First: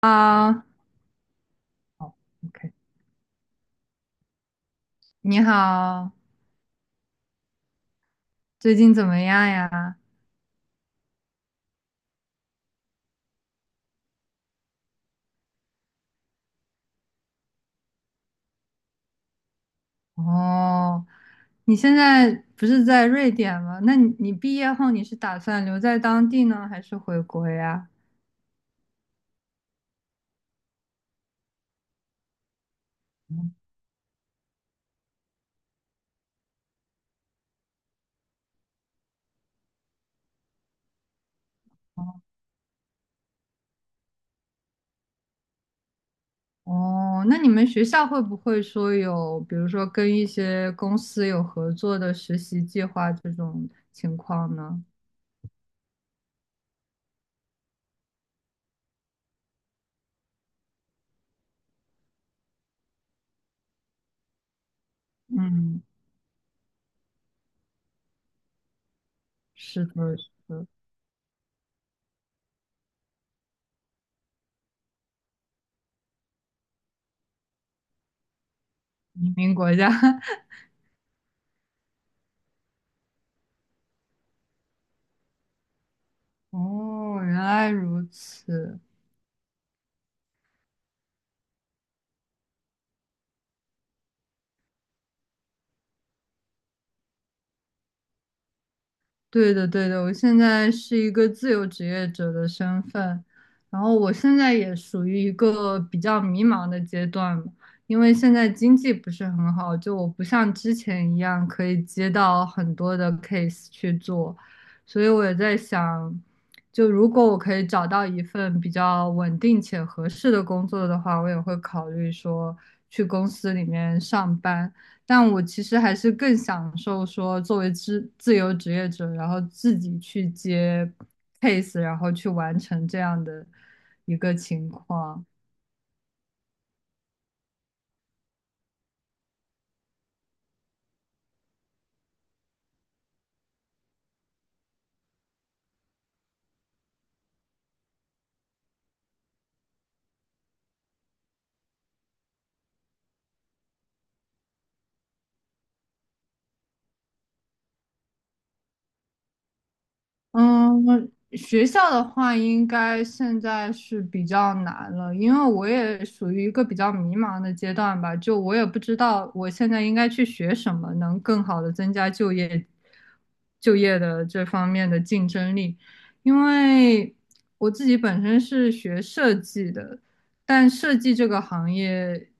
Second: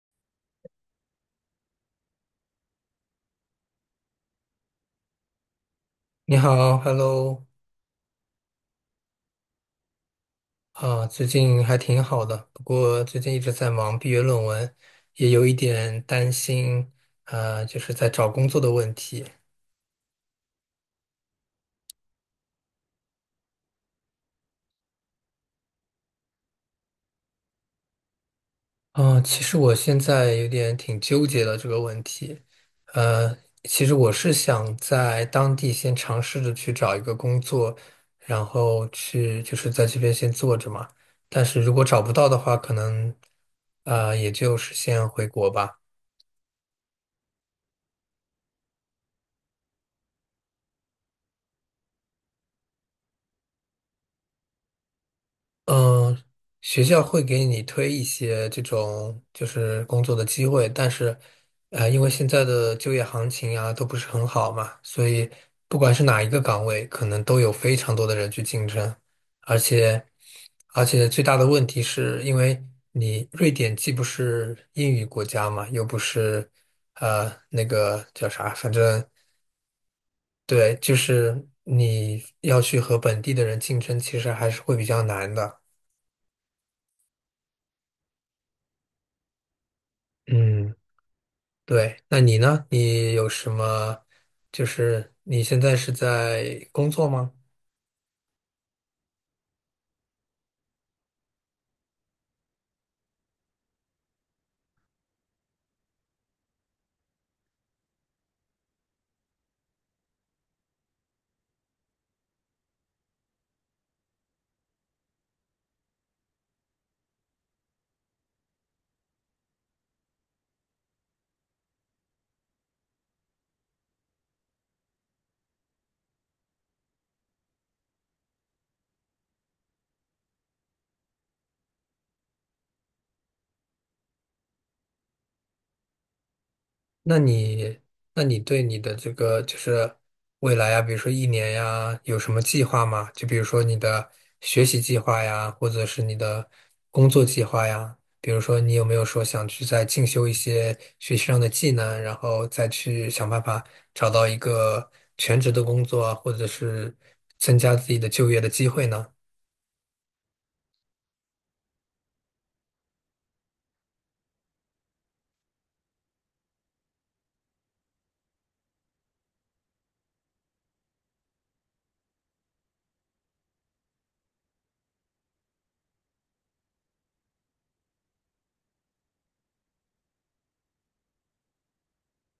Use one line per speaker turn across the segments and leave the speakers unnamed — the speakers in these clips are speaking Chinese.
啊，好 OK，你好，
你好，Hello。
最近怎么样呀？
啊，最近还挺好的，不过最近一直在忙毕业论文，也有一点担心，就是在找工作的问题。
哦，你现在不是在瑞典吗？那你毕业后你是打算留在当地呢，还是回国呀？
啊，其实我现在有点挺纠结的这个问题。呃，
嗯。
其实我是想在当地先尝试着去找一个工作，然后去就是在这边先做着嘛，但是如果找不到的话，可能，也就是先回国吧。
哦，那你们学校会不会说有，比如说跟一些公司有合作的实习计划这种情况呢？
嗯，学校会给你推一些这种就是工作的机会，但是，因为现在的就业行情啊都不是很好嘛，所以不
嗯，
管是哪一个岗位，可能都有非常多的人去竞争，而
是的，
且，
是的，
而且最大的问题是因为你瑞典既不是英语国家嘛，又不是，那个叫啥，反正
移民国家。
对，就是你要去和本地的人竞争，其实还是会比较难的。
哦，原来如此。
嗯。对，那你呢？你有什么？就是你现在是在工作吗？
对的，对的，我现在是一个自由职业者的身份，然后我现在也属于一个比较迷茫的阶段嘛。因为现在经济不是很好，就我不像之前一样可以接到很多的 case 去做，所以我也在想，就如果我可以找到一份比较稳定且合适的工作的话，我也会考虑说去公司里面上班。但我其实还是更享受说作为自由职业者，然后自己去接 case，然后去完成这样的一个情况。
那你，那你对你的这个就是未来呀，比如说一年呀，有什么计划吗？就比如说你的学习计划呀，或者是你的工作计划呀。比如说，你有没有说想去再进修一些学习上的技能，然后再去想办法找到一个全职的工作啊，或者是增加自己的就业的机会呢？
嗯，学校的话，应该现在是比较难了，因为我也属于一个比较迷茫的阶段吧，就我也不知道我现在应该去学什么，能更好的增加就业的这方面的竞争力，因为我自己本身是学设计的，但设计这个行业，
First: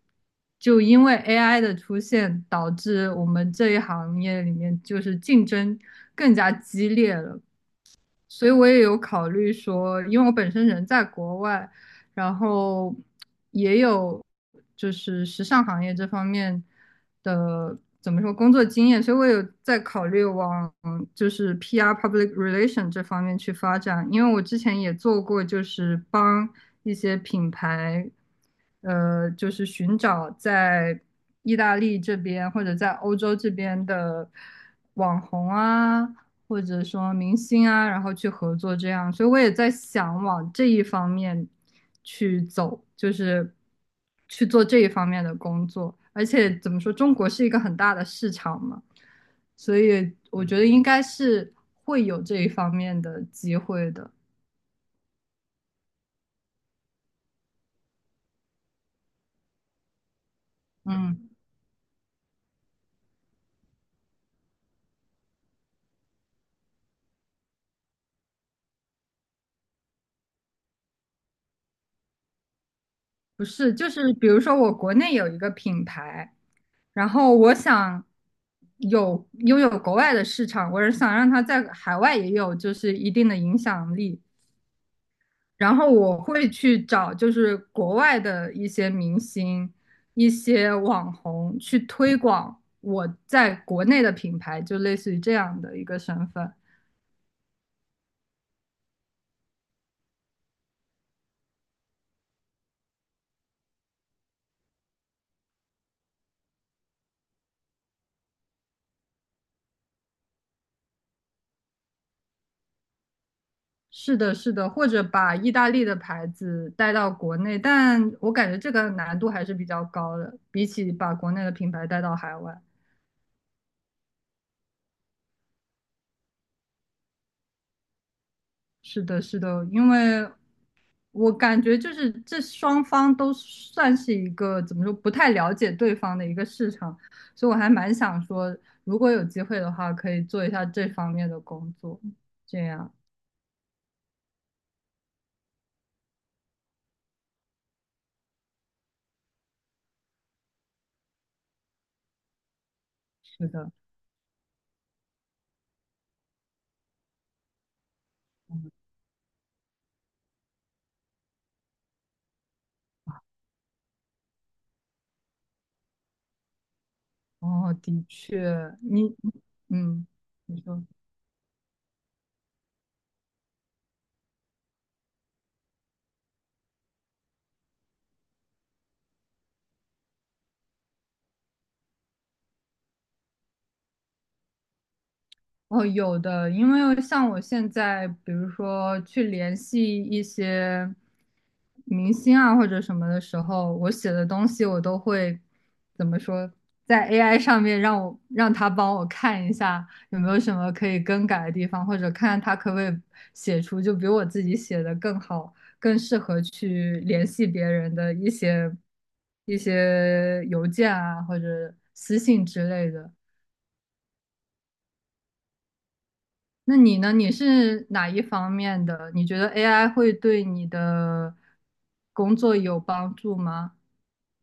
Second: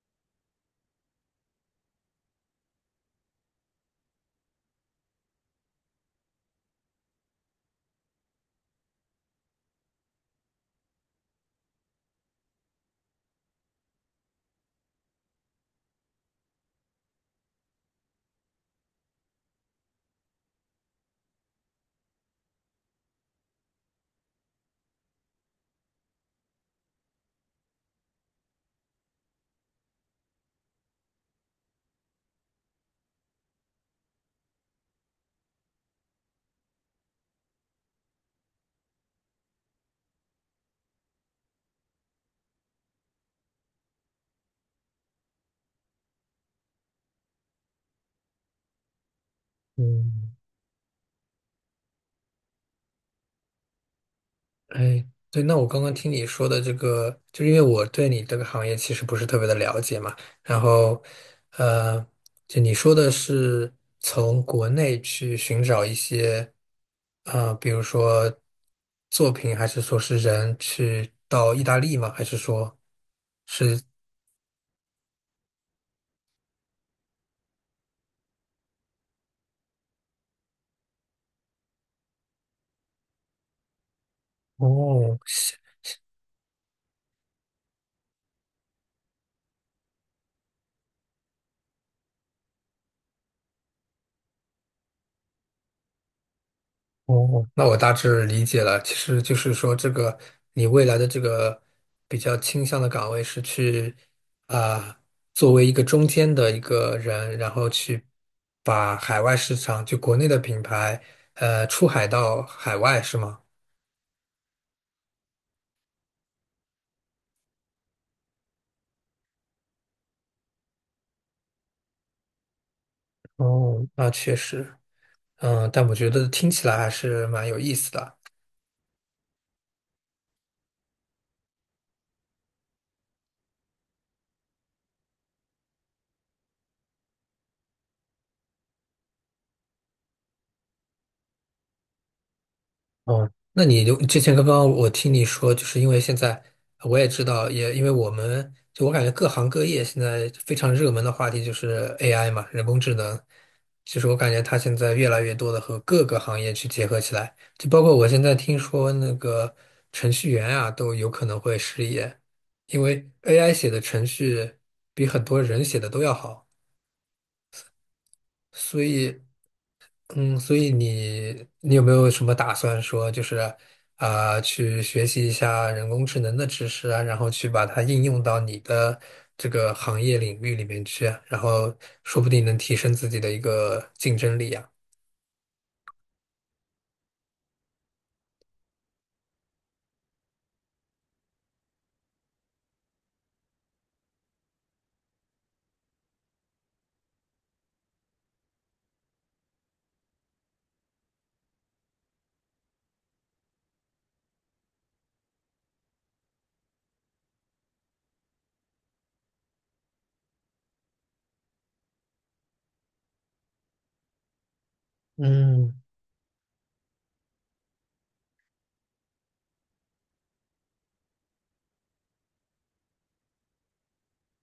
就因为 AI 的出现，导致我们这一行业里面就是竞争更加激烈了。所以我也有考虑说，因为我本身人在国外，然后也有就是时尚行业这方面的怎么说工作经验，所以我有在考虑往就是 PR public relation 这方面去发展，因为我之前也做过，就是帮一些品牌，就是寻找在意大利这边或者在欧洲这边的网红啊。或者说明星啊，然后去合作这样，所以我也在想往这一方面去走，就是去做这一方面的工作。而且怎么说，中国是一个很大的市场嘛，所以
嗯。
我觉得应该是会有这一方面的机会的。
哎，对，那我刚刚听你说的这个，就是因为我对你这个行业其实不是特别的了解嘛，然后，
嗯，
呃，就你说的是从国内去寻找一些，啊，比如说作品，还是说是人去到意大利吗？还是说
不是，
是？
就是比如说我国内有一个品牌，然后我想有拥有国外的市场，我是想让它在海外也有就是一定的影响力。
哦，
然后我会去找就是国外的一些明星、一些网红去推广我在国内的品牌，就类似于这样的一个身份。
哦，那我大致理解了。其实就是说，这个你未来的这个比较倾向的岗位是去啊、作为一个中间的一个人，然后去把海外市场，就国内的品牌，出海到海外，是吗？
是的，是的，或者把意大利的牌子带到国内，但我感觉这个难度还是比较高的，比起把国内的品牌带到海外。
哦，那确实，嗯，但我觉得听起来还是蛮有意思的。
是的，是的，因为我感觉就是这双方都算是一个怎么说不太了解对方的一个市场，所以我还蛮想说，如果有机会的话，可以做一下这方面的工作。这样，
哦，那你就之前刚刚我听你说，就是因为现在我也知道，也因为我们就我感觉各行各业现在非常热门的话题就是 AI 嘛，人工智能。
是的，
其实我感觉它现在越来越多的和各个行业去结合起来，就包括我现在听
嗯，
说那个程序员啊都有可能会失业，因为 AI 写的程序比很多人写的都要好，
哦，的确，
所
你，
以。
嗯，
嗯，所
你
以
说。
你有没有什么打算说，就是啊、去学习一下人工智能的知识啊，然后去把它应用到你的这个行业领域里面去啊然后说不定能提升自己的一个竞争力啊。
哦，有的，因为像我现在，比如说去联系一些明星啊或者什么的时候，我写的东西我都会怎么说，在 AI 上面让他帮我看一下有没有什么可以更改的地方，或者看他可不可以写出就比我自己写的更好、更适合去联系别人的一些邮件啊或者私信之类的。
嗯。
那你呢？你是哪一方面的？你觉得 AI 会对你的工作有帮助吗？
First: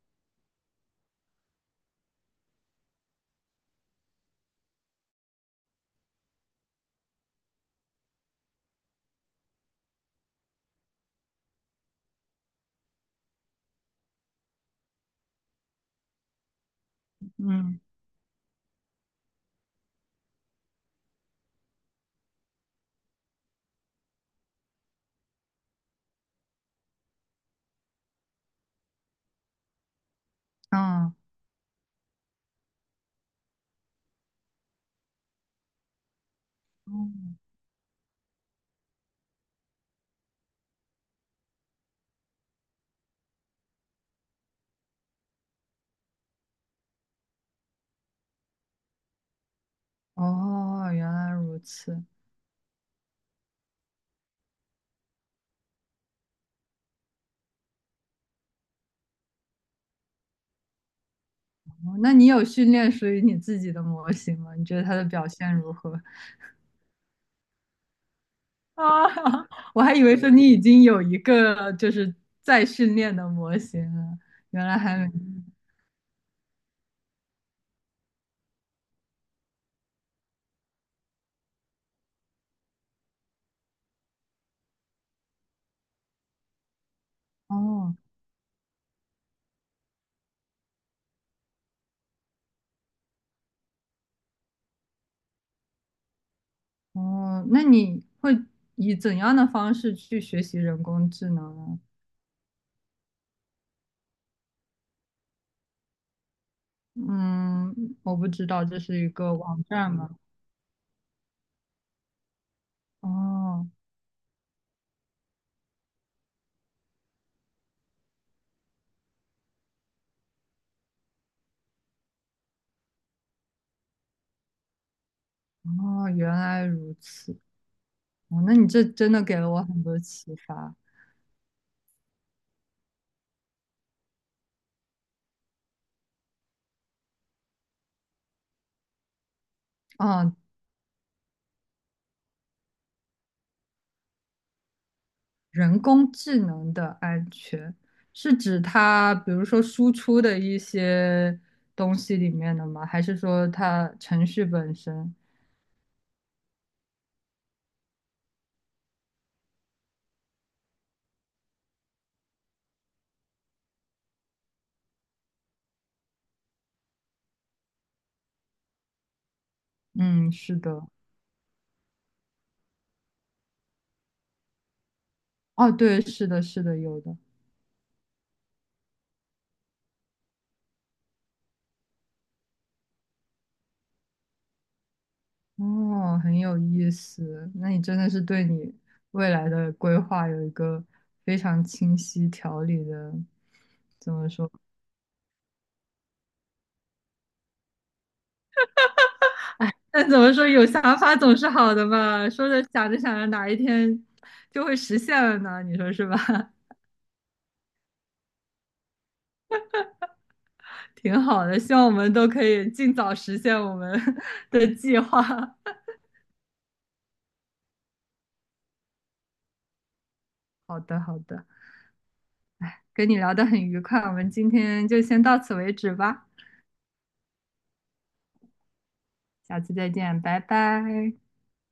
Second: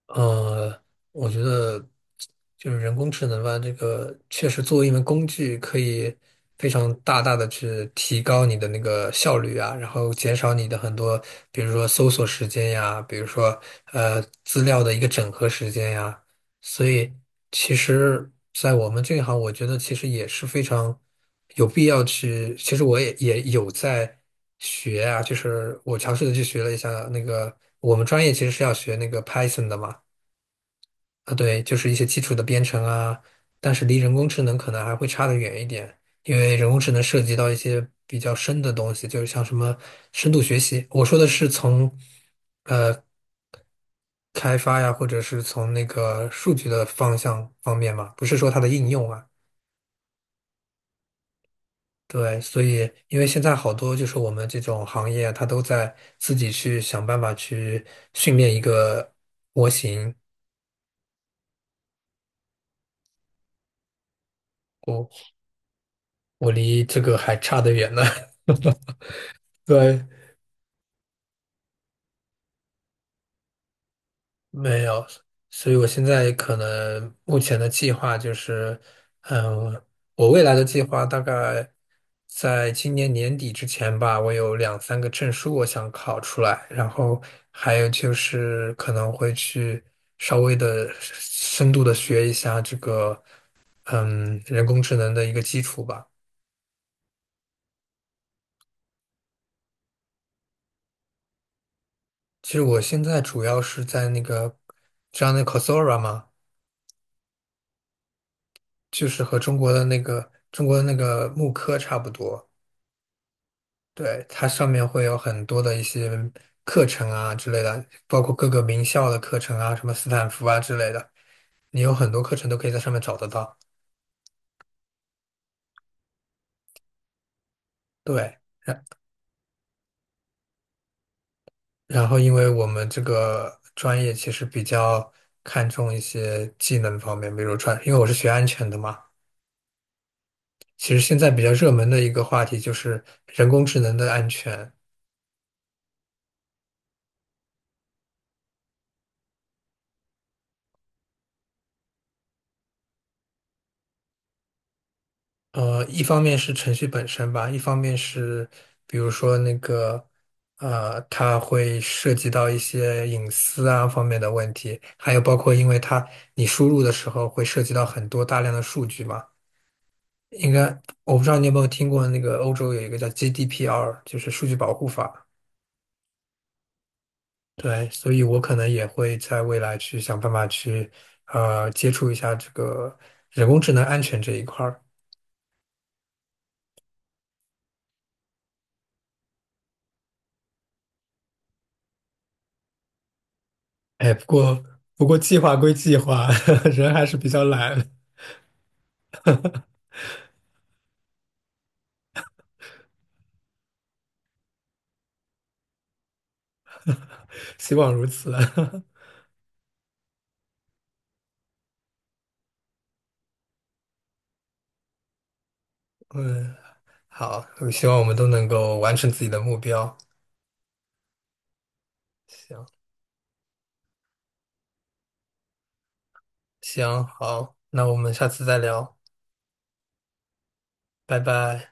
呃，我觉得就是人工智能吧，这个确实作为一门工具，可以非常大大的去提高你的那个效率啊，然后减少你的很多，比如说搜索时间呀，比如说资料的一个整合时间呀，所以其
嗯。
实，在我们这一行，我觉得其实也是非常有必要去，其实我也有在。学啊，就是我尝试的去学了一下那个，我们专业其实是要学那个 Python 的嘛，
嗯。
啊，对，就是一些基础的编程啊，但是离人工智能可能还会差得远一点，因为人工智能涉及
嗯。
到一些比较深的东西，就是像什么深度学习。我说的是从开发呀，或者是从那个数据的方向方面嘛，不是说它的应用啊。
哦，原来如此。
对，所以因为现在好多就是我们这种行业啊，它都在自己去想办法去训练一个模型，
哦，那你有训练属于你自己的模型吗？你觉得它的表
我
现如何？
我离这个还差得远呢。
啊，我还
对。
以为说你已经有一个就是在训练的模型了，原来
没
还
有，
没。
所以我现在可能目前的计划就是，嗯，我未来的计划大概在今年年底之前吧，我有两三个证书我想考出来，然后还有
哦
就是可能会去稍微的深度的学一下这个，嗯，人工智能的一个基础吧。
哦，那你会以怎样的方式去学习人工智能呢？
其实我现在主要是在那个，知道那 Coursera 吗？
嗯，我不知道这是
就
一
是
个
和中
网
国的
站
那
吗？
个中国的那个慕课差不多。
哦
对，它上面会有很多的一些课程啊之类的，包括各个名校的课程啊，什么斯坦福啊之类的，你有很多课程都可以在上面找得到。
哦，原来如此。
对，
哦，那你这
然
真的给了我很多启发。
然后因为我们这个专业其实比较看重一些技能方面，比如传，因为我是学安全的嘛，
哦，
其实现在比较热门的一个话题就是人工智能的安全。
人工智能的安全是指它，比如说输出的一些东西里面的吗？还是说它程序本身？
一方面是程序本身吧，一方面是比如说那个，它会涉及到一些隐私啊方面的问题，还有包括因为它你输入的时候会涉及到很多大量的数据嘛。
嗯，
应
是
该
的。
我不知道你有没有听过那个欧洲有一个叫 GDPR，就是数据保护法。
哦，对，是的，是的，有的。
对，所以我可能也会在未来去想办法去，接触一下这个人工智能安全这一块儿。
哦，很有意思。那你真的是对你未来的规划有一个非常清晰条理的，
哎，
怎
不
么说？
过不过计划归计划，人还是比较懒，
但怎么说，有想法总是好的吧？说着想着想着，哪一天就会实现了呢？你说是吧？
希望如此。
挺好的，希望我们都可以尽早实现我们 的计划。
嗯，好，我希望我们都能够完成自己的目标。
好的，好的，
行，
跟你聊得很愉快，我们今天就先到此为止吧，
行，好，那我们下次再聊，
下次再见，拜拜。
拜拜。